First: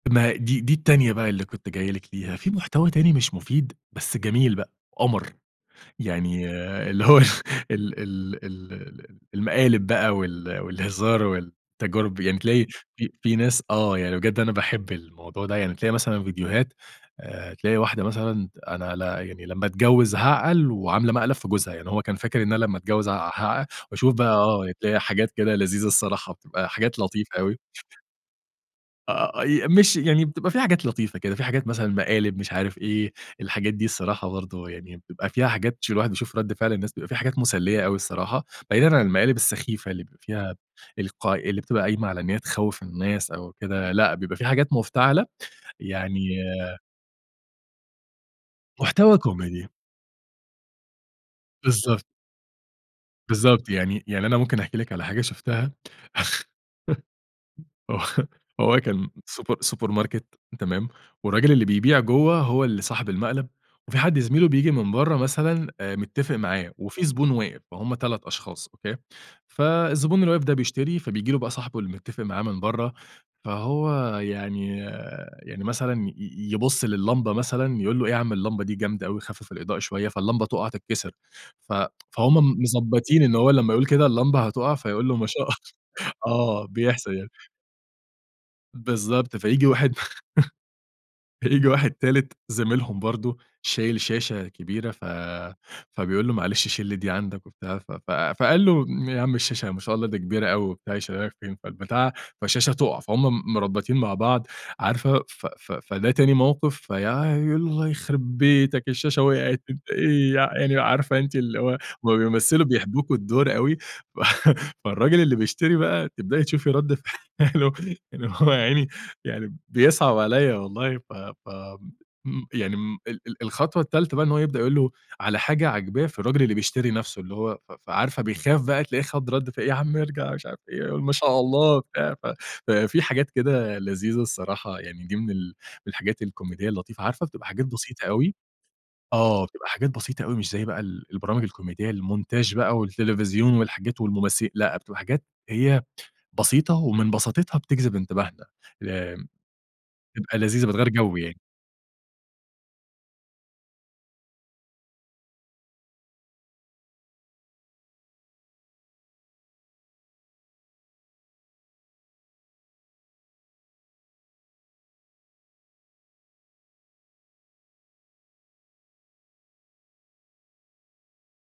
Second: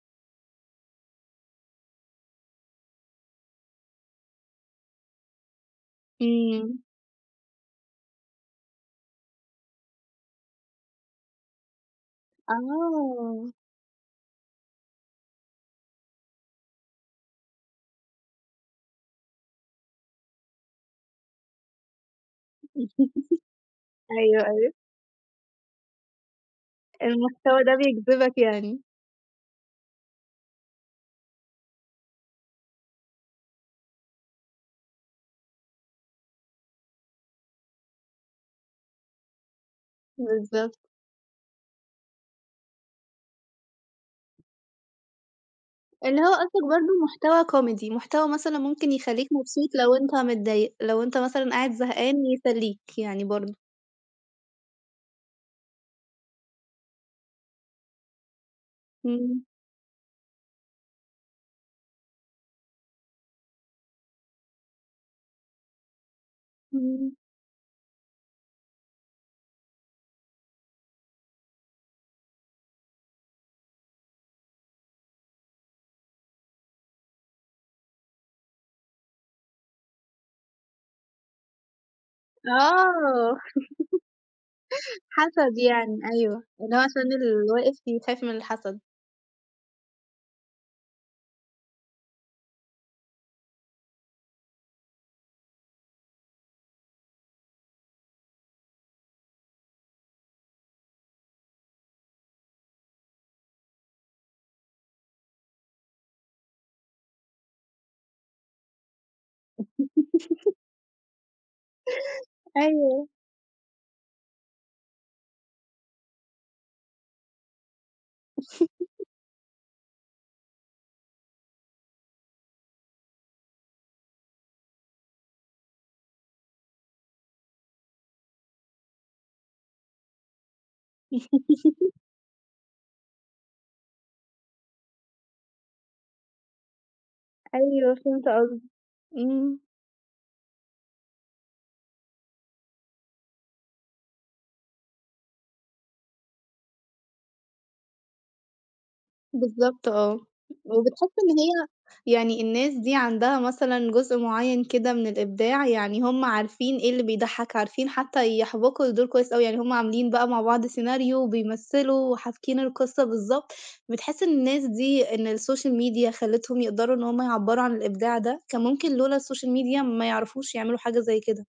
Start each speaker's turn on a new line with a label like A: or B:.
A: ما هي دي دي التانية بقى اللي كنت جايِّ لِك ليها في محتوى تاني مش مفيد بس جميل بقى قمر، يعني
B: إمم.
A: اللي هو ال ال ال ل ل المقالب بقى وال والهزار والتجارب، يعني تلاقي في في
B: آه.
A: ناس آه يعني بجد أنا باحب الموضوع ده، يعني بتلاقي مثلًا فيديوهات آآ، تلاقي واحدة مثلًا أنا ل يعني لمّا اتجوّز هاعقل وعاملة مقلب في جوزها، يعني هو كان فاكر إن أنا لمّا أتجوّز ع هع وأشوف بقى
B: أيوه
A: آه،
B: أيوه.
A: تلاقي حاجات كده لذيذة الصراحة بتبقى حاجات لطيفة أوي.
B: المحتوى ده بيجذبك يعني؟
A: آآ، ي ماشي يعني بتبقى في حاجات لطيفة كده، في حاجات مثلًا مقالب مش عارف إيه، الحاجات دي الصراحة برضو يعني بيبقى فيها حاجات ش الواحد يشوف رد فعل الناس، بيبقى في حاجات مسلّية أوي الصراحة، بعيدًا عن المقالب السخيفة اللي بيبقى فيها
B: بالضبط.
A: الق اللي بتبقى قايمة على إن هي تخوّف الناس أو كده، لأ بيبقى في حاجات مفتعلة.
B: اللي هو
A: يعني
B: قصدك برضو محتوى Comedy، محتوى مثلًا ممكن
A: محتوى
B: يخلّيك
A: Comedy.
B: مبسوط لو أنت متضايق، لو أنت مثلًا قاعد
A: بالضبط.
B: زهقان يسلّيك يعني برضو.
A: بالضبط، يعني يعني أنا ممكن أحكي لِك على حاجة شُفتها، آه هو كان
B: إمم.
A: super supermarket تمام، والراجل اللي بيبيع جوه هو اللي صاحب المقلب، وفي حد زميل له بييجي من برّا مثلًا متفق معاه، وفي
B: إمم.
A: زبون واقف، فهُم 3 أشخاص أوكي، فالزبون اللي واقف ده بيشتري، فبييجي له بقى صاحبه اللي متفق معاه من برّا، فهو يعني يعني مثلًا ي يبُص للِّمبة مثلًا يقُول له: "إيه يا عم اللمبة دي جامدة أوي، خفف الإضاءة شوية"، فاللمبة تقع تتكسر، ف فهُم مضبّطين إن
B: آه.
A: هو لمّا يقُول كده اللمبة هتقع، فيقول له ما شاء ال
B: حسد يعني أيوه،
A: آه،
B: اللي هو عشان
A: بيحسد يعني.
B: اللي واقف يخاف من الحسد.
A: بالضبط، فييجي واحد فييجي واحد تالت زميلهم برضو شايل شاشة كبيرة، ف فبيقول له: "معلش شيل لي دي عندك" وبتاع، ف ف فقال له: "م يا عم الشاشة ما شاء الله دي كبيرة أوي"، وبتاع، "يشيلها لك فين؟" فالبتاعة فالشاشة تقع، فهُم م مربّطين مع بعض، عارفة، ف ف فده تاني موقِف، فيا يقُول: "الله يخربيتك الشاشة وقعت، أنت إيه"، يع يعني عارفة أنتِ اللي هو هُم بيمثلوا
B: أيوه.
A: بيحبوكوا الدور أوي، فالراجل اللي بيشتري بقى تبدئي تشوفي رد فعله إن هو يا عيني يعني بيصعب عليَّ والله، ف ف إمم يعني م ال ال الخطوة التالتة بقى إن هو يبدأ يقُول له على حاجة عاجباه في الراجل اللي بيشتري نَفسه، اللي هو ف ف فعارفة بيخاف بقى، تلاقيه خد رد فعل يا عم ارجع مش عارف إيه، قُل ما شاء الله وبتاع، ففي حاجات كده لذيذة الصراحة، يعني دي من ال الحاجات الكوميدية اللطيفة، عارفة بتبقى حاجات
B: أيوه
A: بسيطة
B: فهمت
A: أوي
B: قصدك،
A: آه
B: إمم.
A: بتبقى حاجات بسيطة أوي مش زي بقى ال البرامج الكوميدية، المونتاج بقى والتلفزيون والحاجات والممثل لأ بتبقى حاجات هي بسيطة ومن بساطتها بتجذب انتباهنا، ي
B: بالضبط آه،
A: تبقى لذيذة بتغيّر
B: وبتحس
A: جو
B: إن
A: يعني.
B: هي يعني الناس دي عندها مثلًا جزء معيّن كده من الإبداع، يعني هُم عارفين إيه اللي بيضحّك، عارفين حتى يحبكوا الدور كويس أوي، يعني هُم عاملين بقى مع بعض سيناريو وبيمثّلوا وحابكين القصة بالضبط، بتحس إن الناس دي إن الsocial media خلتهم يقدروا إن هُم يعبّروا عن الإبداع ده، كان ممكن لولا الsocial media ما يعرفوش يعملوا حاجة زي كده؟